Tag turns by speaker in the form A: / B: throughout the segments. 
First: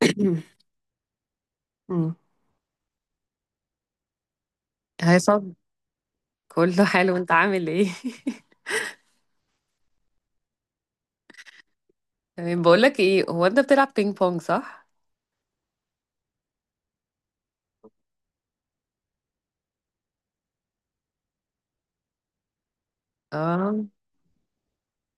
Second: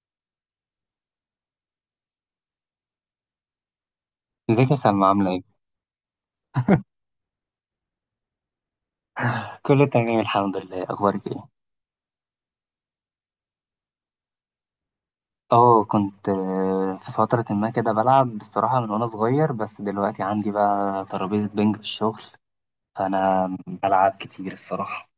A: مم.
B: ازيك يا سلمى، عاملة
A: هيصب،
B: ايه؟
A: كله حلو. انت عامل ايه؟
B: كله تمام الحمد لله، اخبارك ايه؟
A: تمام. بقول لك ايه، هو انت بتلعب بينج بونج، صح؟
B: اه، كنت في فترة ما كده بلعب بصراحة من وانا صغير، بس دلوقتي عندي بقى ترابيزة بنج في الشغل. فانا
A: اه.
B: بلعب كتير الصراحة.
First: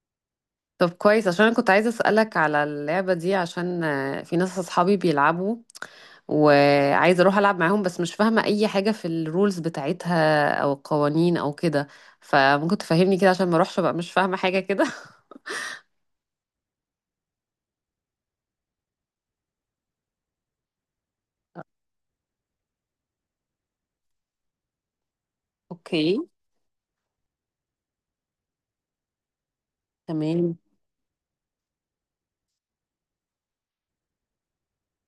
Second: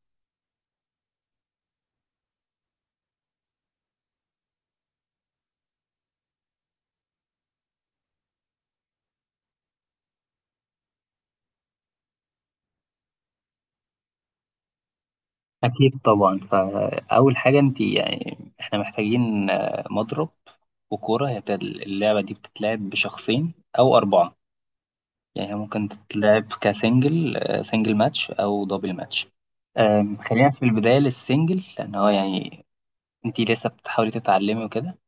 A: طب كويس، عشان انا كنت عايزه اسالك على اللعبه دي. عشان في ناس اصحابي بيلعبوا، وعايزه اروح العب معاهم، بس مش فاهمه اي حاجه في الرولز بتاعتها او القوانين او كده. فممكن تفهمني كده عشان ما اروحش بقى مش فاهمه حاجه كده.
B: اكيد طبعا، فاول حاجة انت يعني احنا محتاجين مضرب وكورة. اللعبة دي بتتلعب بشخصين او اربعة، يعني هي ممكن
A: اوكي،
B: تتلعب كسنجل، سنجل ماتش او دبل ماتش. خلينا
A: تمام.
B: في البداية للسنجل، لأن هو يعني انتي لسه بتحاولي تتعلمي وكده.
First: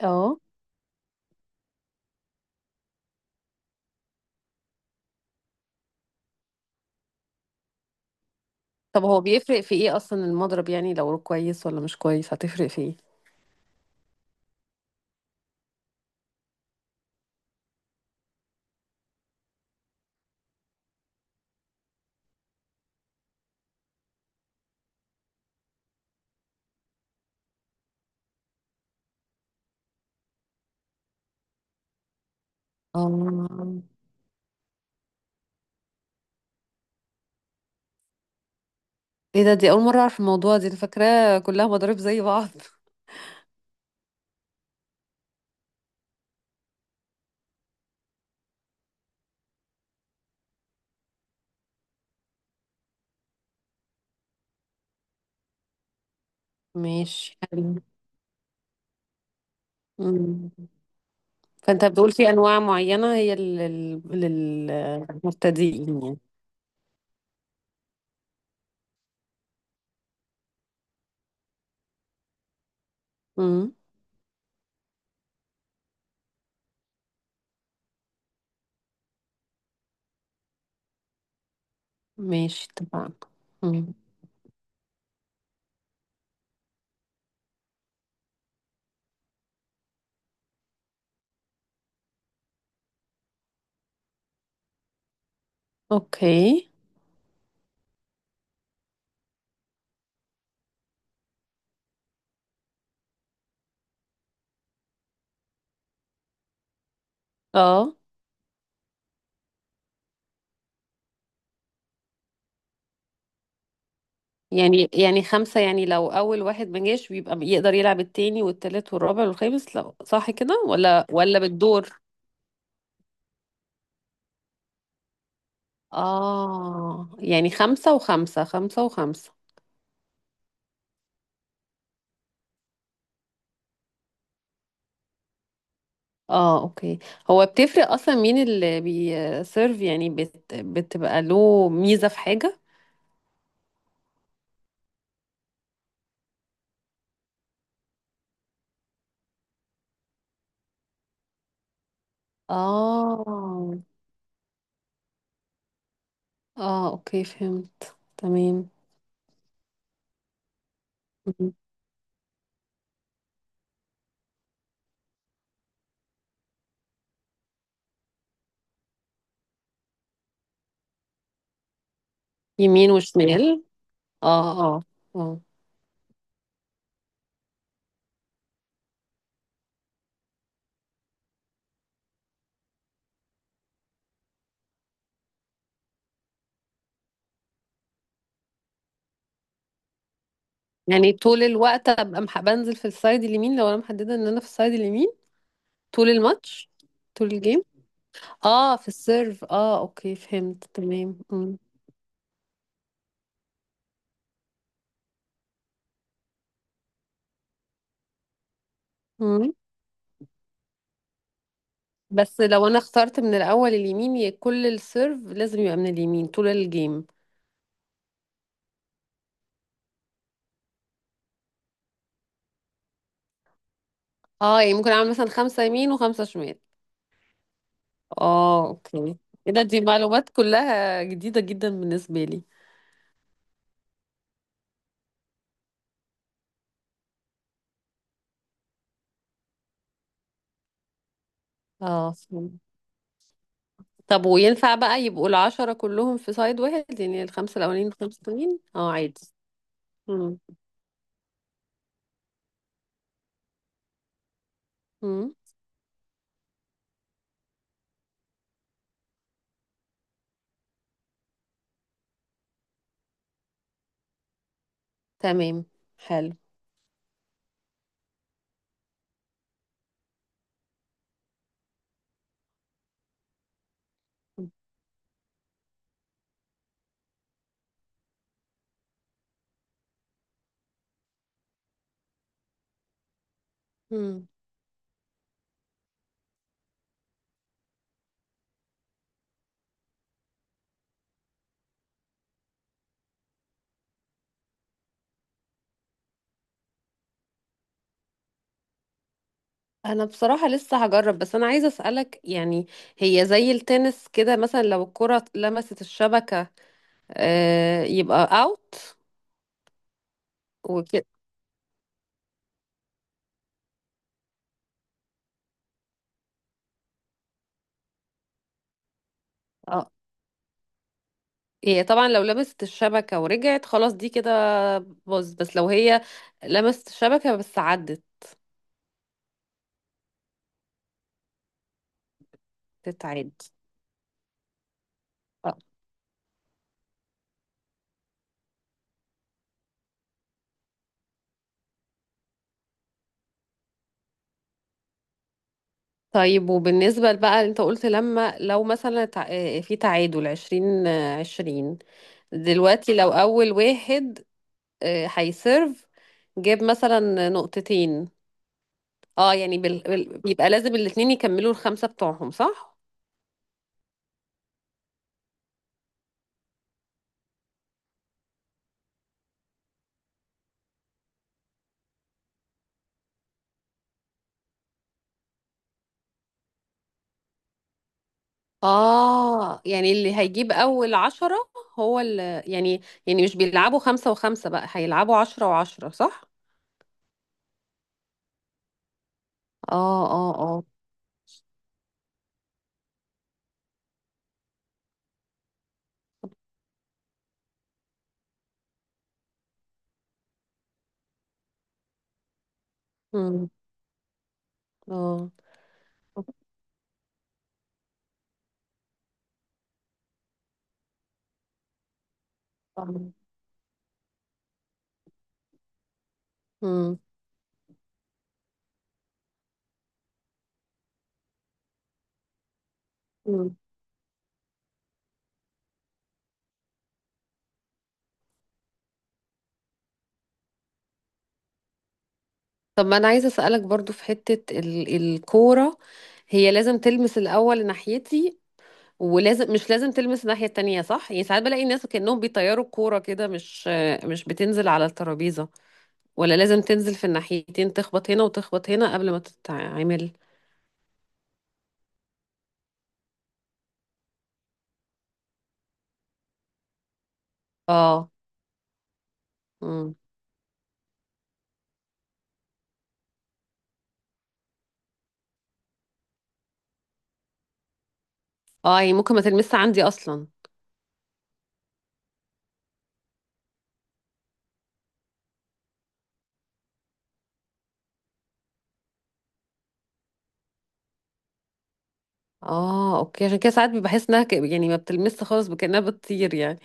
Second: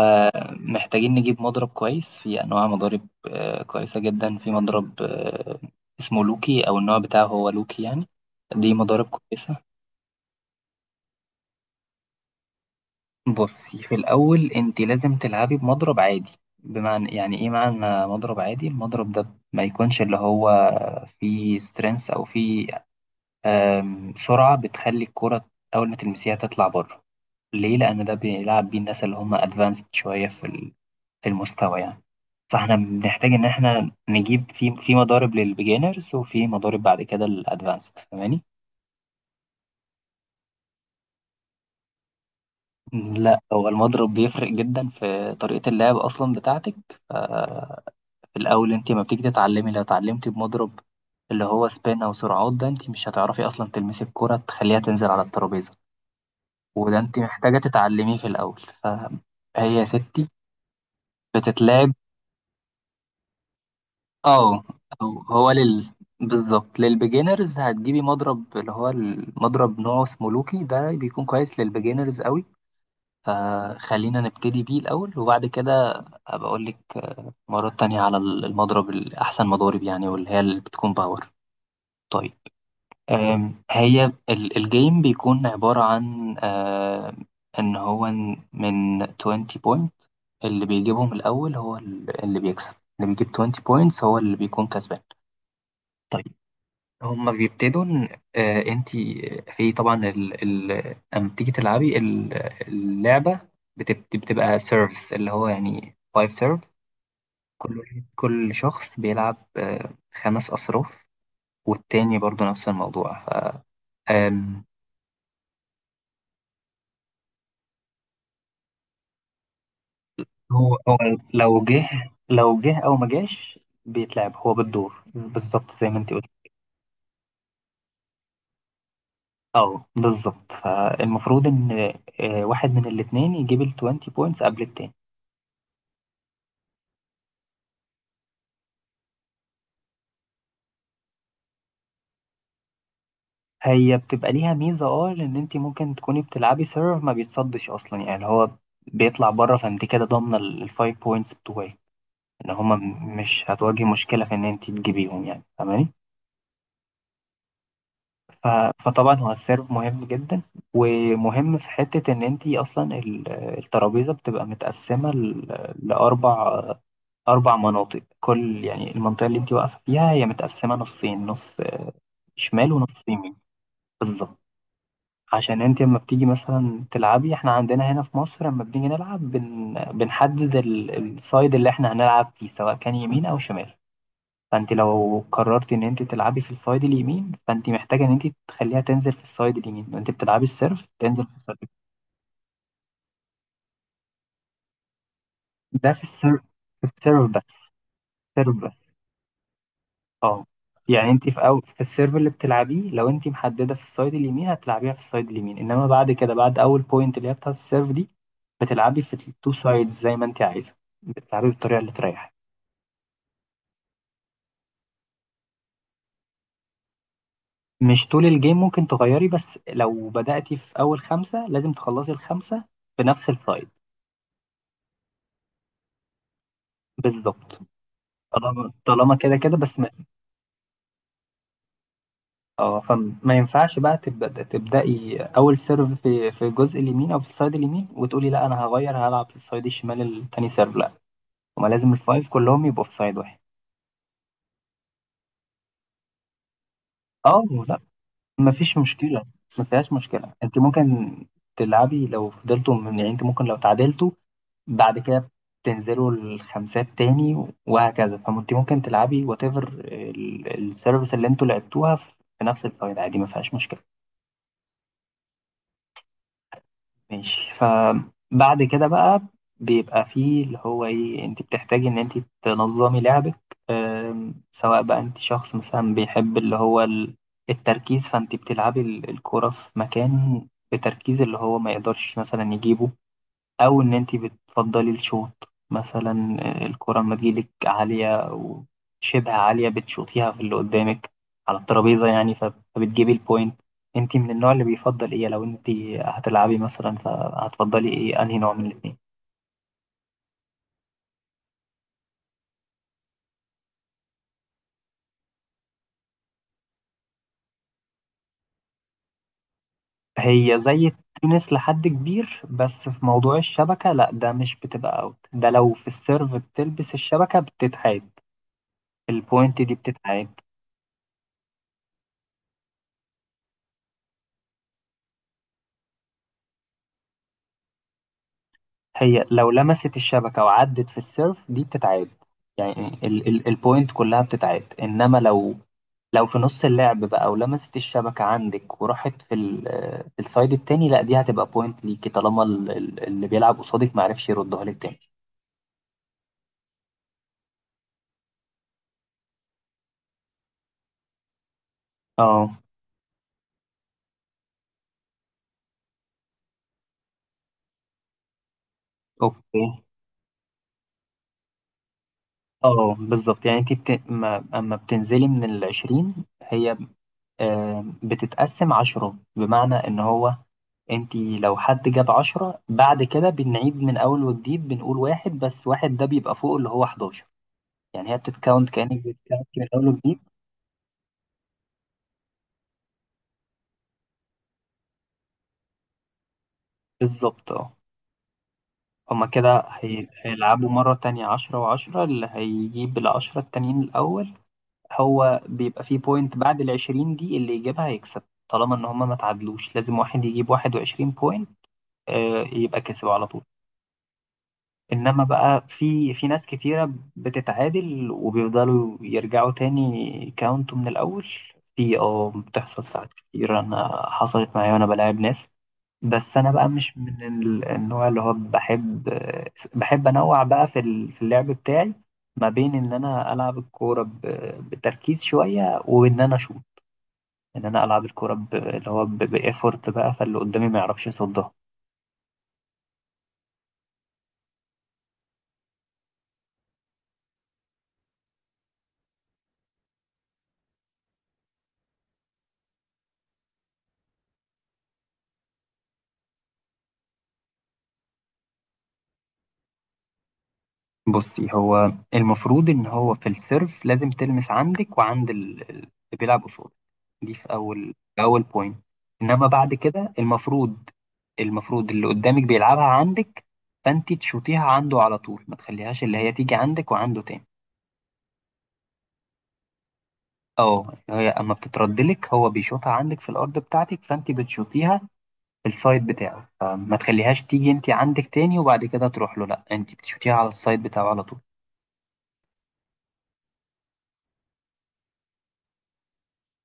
A: اه،
B: محتاجين نجيب مضرب كويس. في انواع مضارب كويسه جدا، في مضرب اسمه لوكي، او النوع بتاعه هو لوكي يعني. دي مضارب
A: طب هو
B: كويسه.
A: بيفرق في ايه اصلا المضرب؟ يعني لو كويس ولا مش كويس هتفرق في ايه؟
B: بصي، في الاول انتي لازم تلعبي بمضرب عادي. بمعنى، يعني ايه معنى مضرب عادي؟ المضرب ده ما يكونش اللي هو فيه سترينث، او فيه سرعه بتخلي الكره اول ما تلمسيها تطلع بره. ليه؟ لان ده بيلعب بيه الناس اللي هم ادفانسد شويه في في المستوى يعني. فاحنا بنحتاج ان
A: اه.
B: احنا نجيب في مضارب للبيجينرز، وفي مضارب بعد كده للادفانسد، فاهماني؟
A: ايه ده، دي اول مرة اعرف الموضوع دي، انا فاكراه كلها مضارب زي بعض.
B: لا، هو المضرب بيفرق جدا في طريقة اللعب اصلا بتاعتك. ف- في الاول انت ما بتيجي تتعلمي، لو اتعلمتي بمضرب اللي هو سبين او سرعات، ده انت مش هتعرفي اصلا تلمسي الكرة تخليها تنزل على الترابيزة. وده انت
A: ماشي،
B: محتاجة
A: حلو.
B: تتعلميه في الاول. فهي يا ستي
A: مم. فانت
B: بتتلعب.
A: بتقول في انواع معينة هي
B: اه. أو هو لل
A: للمبتدئين يعني؟
B: بالظبط للبيجينرز هتجيبي مضرب اللي هو المضرب نوعه اسمه لوكي، ده بيكون كويس للبيجينرز قوي.
A: امم.
B: فخلينا نبتدي بيه الأول، وبعد كده هبقى أقول لك مرات تانية على المضرب الأحسن مضارب يعني، واللي هي اللي بتكون باور. طيب،
A: ماشي، اتفقنا. امم.
B: هي الجيم بيكون عبارة عن إن هو من 20 بوينت، اللي بيجيبهم الأول هو اللي بيكسب. اللي بيجيب 20 بوينتس هو اللي بيكون كسبان. طيب،
A: اوكي.
B: هما بيبتدوا انت في طبعا لما بتيجي تلعبي اللعبه بتبقى سيرفز اللي هو يعني فايف سيرف.
A: اه،
B: كل شخص بيلعب خمس اصراف، والتاني برضو نفس الموضوع. ف... آم،
A: يعني خمسة، يعني لو اول واحد ما جاش بيبقى يقدر يلعب التاني والتالت والرابع والخامس لو صح كده،
B: هو
A: ولا
B: لو جه
A: بالدور؟
B: لو جه او ما جاش، بيتلعب هو بالدور بالظبط زي ما انت قلت.
A: اه، يعني خمسة وخمسة، خمسة وخمسة.
B: اه بالظبط، فالمفروض ان واحد من الاتنين يجيب ال 20 بوينتس قبل التاني.
A: اه، اوكي. هو بتفرق اصلا مين اللي بيسيرف؟ يعني بتبقى له ميزة في حاجة؟
B: هي بتبقى ليها ميزة اه، لأن انت ممكن تكوني بتلعبي سيرف ما بيتصدش أصلا، يعني هو بيطلع بره، فانت كده ضامنة الفايف بوينتس بتوعك، إن هما مش
A: اه،
B: هتواجهي مشكلة في إن انت تجيبيهم، يعني فاهماني.
A: اه، اوكي، فهمت
B: ف-
A: تمام.
B: فطبعا هو السيرف مهم جدا،
A: مم.
B: ومهم في حتة إن انت أصلا الترابيزة بتبقى متقسمة لأربع مناطق. كل يعني المنطقة اللي انت واقفة فيها هي متقسمة نصين، نص شمال
A: يمين
B: ونص يمين.
A: وشمال.
B: بالظبط.
A: اه، اه، اه.
B: عشان انت لما بتيجي مثلا تلعبي، احنا عندنا هنا في مصر لما بنيجي نلعب بنحدد السايد اللي احنا هنلعب فيه، سواء كان يمين او شمال. فانت لو قررت ان انت تلعبي في السايد اليمين، فانت محتاجه ان انت تخليها تنزل في السايد اليمين. انت بتلعبي السيرف
A: يعني
B: تنزل في
A: طول
B: السايد.
A: الوقت ابقى بنزل في السايد اليمين لو انا محددة ان انا في السايد اليمين؟
B: ده في
A: طول
B: السيرف.
A: الماتش؟
B: في
A: طول
B: السيرف بس.
A: الجيم؟
B: السيرف
A: اه، في
B: بس.
A: السيرف. اه، اوكي،
B: اه،
A: فهمت
B: يعني
A: تمام.
B: انت في
A: مم.
B: أول، في السيرف اللي بتلعبيه لو انت محدده في السايد اليمين هتلعبيها في السايد اليمين، انما بعد كده بعد اول بوينت اللي هي بتاعت السيرف دي، بتلعبي في التو
A: مم.
B: سايدز زي ما انت عايزه. بتلعبي بالطريقه اللي تريحك.
A: بس لو انا اخترت من الاول اليمين، كل السيرف لازم يبقى من اليمين طول الجيم؟
B: مش طول الجيم، ممكن تغيري، بس لو بدأتي في اول خمسه لازم تخلصي الخمسه في نفس السايد.
A: اه، يعني ممكن اعمل مثلا خمسة يمين وخمسة شمال.
B: بالظبط.
A: اه،
B: طالما
A: اوكي.
B: كده
A: ايه
B: كده
A: ده،
B: بس
A: دي
B: ما.
A: معلومات كلها جديدة جدا بالنسبة لي.
B: اه، فما ينفعش بقى تبدأي اول سيرف في الجزء اليمين او في السايد اليمين وتقولي لا انا هغير هلعب في السايد الشمال التاني سيرف، لا. هما لازم
A: اه،
B: الفايف
A: فهمت.
B: كلهم يبقوا في سايد واحد.
A: طب وينفع بقى يبقوا الـ10 كلهم في سايد واحد؟ يعني
B: اه،
A: الخمسة
B: لا،
A: الأولانيين الخمسة التانيين
B: مفيش
A: اه، عادي.
B: مشكلة. ما فيهاش مشكلة.
A: مم.
B: انت ممكن تلعبي لو فضلتوا من، يعني انت ممكن لو تعادلتوا بعد كده
A: مم.
B: تنزلوا الخمسات تاني وهكذا. فانت ممكن تلعبي وات ايفر السيرفيس اللي انتوا لعبتوها في نفس السايد عادي، ما فيهاش مشكلة.
A: تمام، حلو.
B: ماشي. فبعد كده بقى بيبقى فيه اللي هو ايه، انت بتحتاجي ان انت تنظمي لعبك. سواء بقى انت شخص مثلا بيحب اللي هو التركيز، فانت بتلعبي الكرة في مكان بتركيز اللي هو ما يقدرش مثلا يجيبه، او ان انت
A: مم.
B: بتفضلي الشوط، مثلا الكرة لما تجيلك عالية او شبه عالية بتشوطيها في اللي قدامك على الترابيزة يعني، فبتجيبي البوينت. انت من النوع اللي بيفضل ايه، لو انت هتلعبي مثلا فهتفضلي ايه، انهي نوع من الاتنين؟
A: انا بصراحة لسه هجرب، بس انا عايزة اسألك. يعني هي زي التنس كده مثلا، لو الكرة لمست الشبكة آه يبقى اوت
B: هي زي
A: وكده؟
B: التنس لحد كبير، بس في موضوع الشبكة لا، ده مش بتبقى اوت، ده لو في السيرف بتلبس الشبكة بتتعاد. البوينت دي بتتعاد.
A: هي طبعا لو لمست الشبكة ورجعت خلاص دي كده باظ، بس لو هي لمست الشبكة بس عدت
B: هي لو لمست الشبكة وعدت في السيرف دي بتتعاد، يعني ال
A: تتعاد.
B: ال البوينت كلها بتتعاد. انما لو،
A: آه.
B: لو في نص اللعب بقى ولمست الشبكة عندك وراحت في في السايد التاني، لا، دي هتبقى بوينت ليكي طالما اللي بيلعب قصادك معرفش يردها لك تاني.
A: طيب، وبالنسبة بقى انت قلت، لما لو مثلا في تعادل 20 20.
B: اه
A: دلوقتي لو أول واحد هيسيرف جاب مثلا نقطتين. اه
B: اوكي.
A: يعني بيبقى لازم الاتنين يكملوا الخمسة بتوعهم، صح؟
B: اه بالظبط، يعني انت بت... ما... اما بتنزلي من العشرين، هي بتتقسم عشرة، بمعنى ان هو انتي لو حد جاب عشرة بعد كده بنعيد من اول وجديد، بنقول واحد، بس واحد ده بيبقى فوق اللي هو 11. يعني هي بتتكاونت كأنك بتتكاونت
A: اه،
B: من اول
A: يعني اللي
B: وجديد.
A: هيجيب اول 10 هو اللي يعني مش بيلعبوا خمسة وخمسة، بقى هيلعبوا 10 و10، صح؟
B: بالظبط. اه، هما كده
A: اه، اه، اه.
B: هيلعبوا مرة تانية عشرة وعشرة، اللي هيجيب العشرة التانيين الأول. هو بيبقى فيه بوينت بعد العشرين دي، اللي يجيبها هيكسب، طالما إن هما ما تعادلوش. لازم واحد يجيب 21 بوينت يبقى كسب على طول.
A: امم.
B: انما
A: اه.
B: بقى في ناس كتيرة بتتعادل وبيفضلوا يرجعوا تاني كاونت من الاول. في بتحصل ساعات كتير، انا حصلت معايا وانا بلاعب ناس. بس انا بقى مش
A: امم.
B: من النوع اللي هو بحب، انوع بقى في في اللعب بتاعي، ما بين ان انا
A: امم.
B: العب الكورة بتركيز شوية، وان انا اشوط، ان انا العب الكورة اللي هو بايفورت بقى فاللي قدامي ما يعرفش يصدها.
A: طب ما انا عايزه اسالك برضو في حته الكوره. هي لازم تلمس الاول ناحيتي، ولازم، مش لازم تلمس الناحيه التانية، صح؟ يعني ساعات بلاقي الناس كانهم بيطيروا الكوره كده، مش بتنزل على الترابيزه؟ ولا لازم تنزل في الناحيتين، تخبط هنا وتخبط هنا قبل ما تتعمل؟
B: بصي، هو المفروض ان هو في السيرف لازم تلمس عندك وعند اللي بيلعب قصاد، دي في اول
A: اه.
B: في اول بوينت. انما بعد
A: امم.
B: كده المفروض، اللي قدامك بيلعبها عندك، فانت تشوطيها عنده على طول، ما تخليهاش اللي هي تيجي عندك وعنده تاني.
A: اه، يعني ممكن ما تلمسش عندي اصلا؟
B: اه، اللي هي اما بتتردلك هو بيشوطها عندك في الارض بتاعتك، فانت بتشوطيها في السايد بتاعه، فما تخليهاش تيجي انت عندك تاني وبعد كده تروح له، لا، انت بتشوطيها على السايد بتاعه على طول.
A: اه، اوكي، عشان كده ساعات بحس انها يعني ما بتلمس خالص، بكأنها بتطير يعني.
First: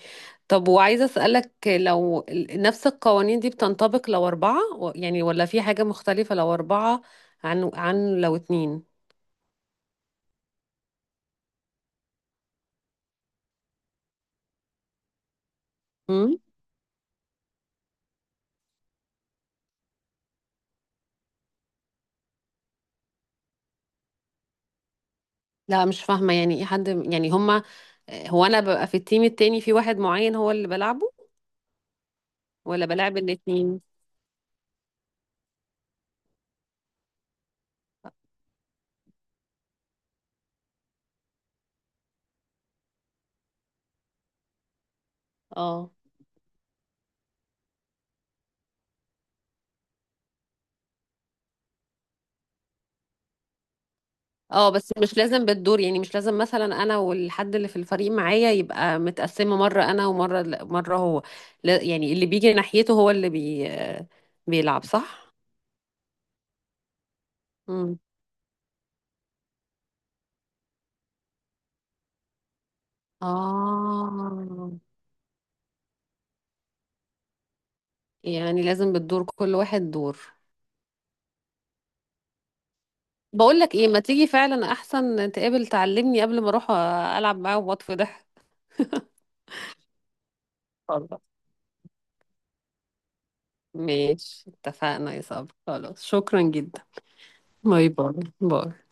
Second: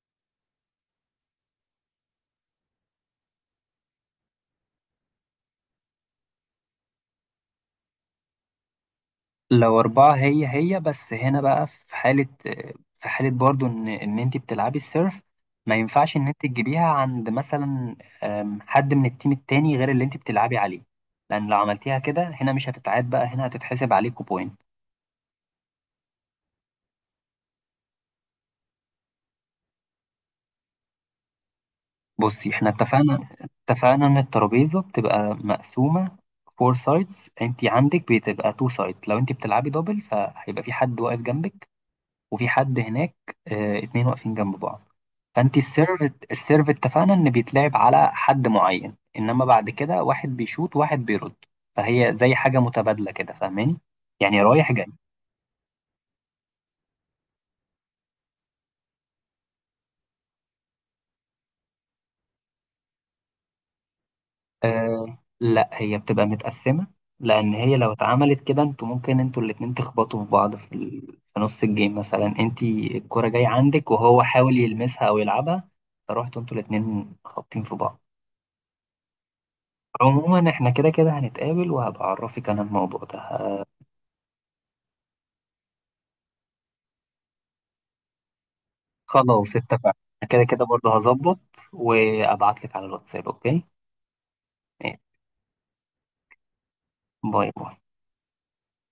A: طب وعايزه اسالك، لو نفس القوانين دي بتنطبق لو اربعه يعني، ولا في حاجه مختلفه لو اربعه عن لو اتنين؟
B: لو أربعة، هي بس هنا بقى في حالة برضو إن أنت بتلعبي السيرف، ما ينفعش إن أنت
A: امم.
B: تجيبيها عند مثلا حد من التيم التاني غير اللي أنت بتلعبي عليه، لأن لو عملتيها كده هنا مش هتتعاد بقى، هنا هتتحسب عليكوا بوينت.
A: لا مش فاهمه يعني ايه حد، يعني هما، هو انا ببقى في التيم التاني في واحد معين هو اللي بلعبه،
B: بصي، إحنا
A: ولا بلعب
B: اتفقنا.
A: الاتنين؟
B: اتفقنا إن الترابيزة بتبقى مقسومة فور سايدز، أنت عندك بتبقى تو سايد. لو أنت بتلعبي دبل فهيبقى في حد واقف جنبك وفي حد هناك، اه، اتنين واقفين جنب بعض. فانت
A: اه،
B: السيرف اتفقنا ان بيتلعب على حد معين، انما بعد كده واحد بيشوط واحد بيرد. فهي زي حاجه متبادله كده، فاهماني؟ يعني
A: اه.
B: رايح جاي.
A: بس مش لازم بالدور يعني؟ مش لازم مثلا انا والحد اللي في الفريق معايا يبقى متقسمه مره انا ومره هو؟ لا، يعني اللي بيجي ناحيته هو اللي بيلعب،
B: أه
A: صح؟
B: لا، هي بتبقى متقسمه. لان هي لو
A: مم.
B: اتعملت كده انتوا ممكن انتوا الاتنين تخبطوا في بعض في نص الجيم مثلا انت الكره جايه عندك وهو حاول
A: اه،
B: يلمسها او يلعبها، فروحتوا انتوا الاتنين خابطين في بعض.
A: يعني لازم بالدور، كل واحد دور.
B: عموما احنا كده كده هنتقابل وهبعرفك انا الموضوع ده.
A: بقول لك ايه، ما تيجي فعلا احسن، تقابل تعلمني قبل ما اروح العب معاه واطفي ضحك.
B: خلاص اتفقنا. كده كده برضه
A: خلاص.
B: هظبط، وابعت لك على الواتساب، اوكي.
A: ماشي
B: إيه،
A: اتفقنا يا صبري. خلاص، شكرا جدا.
B: باي باي.
A: باي باي. باي.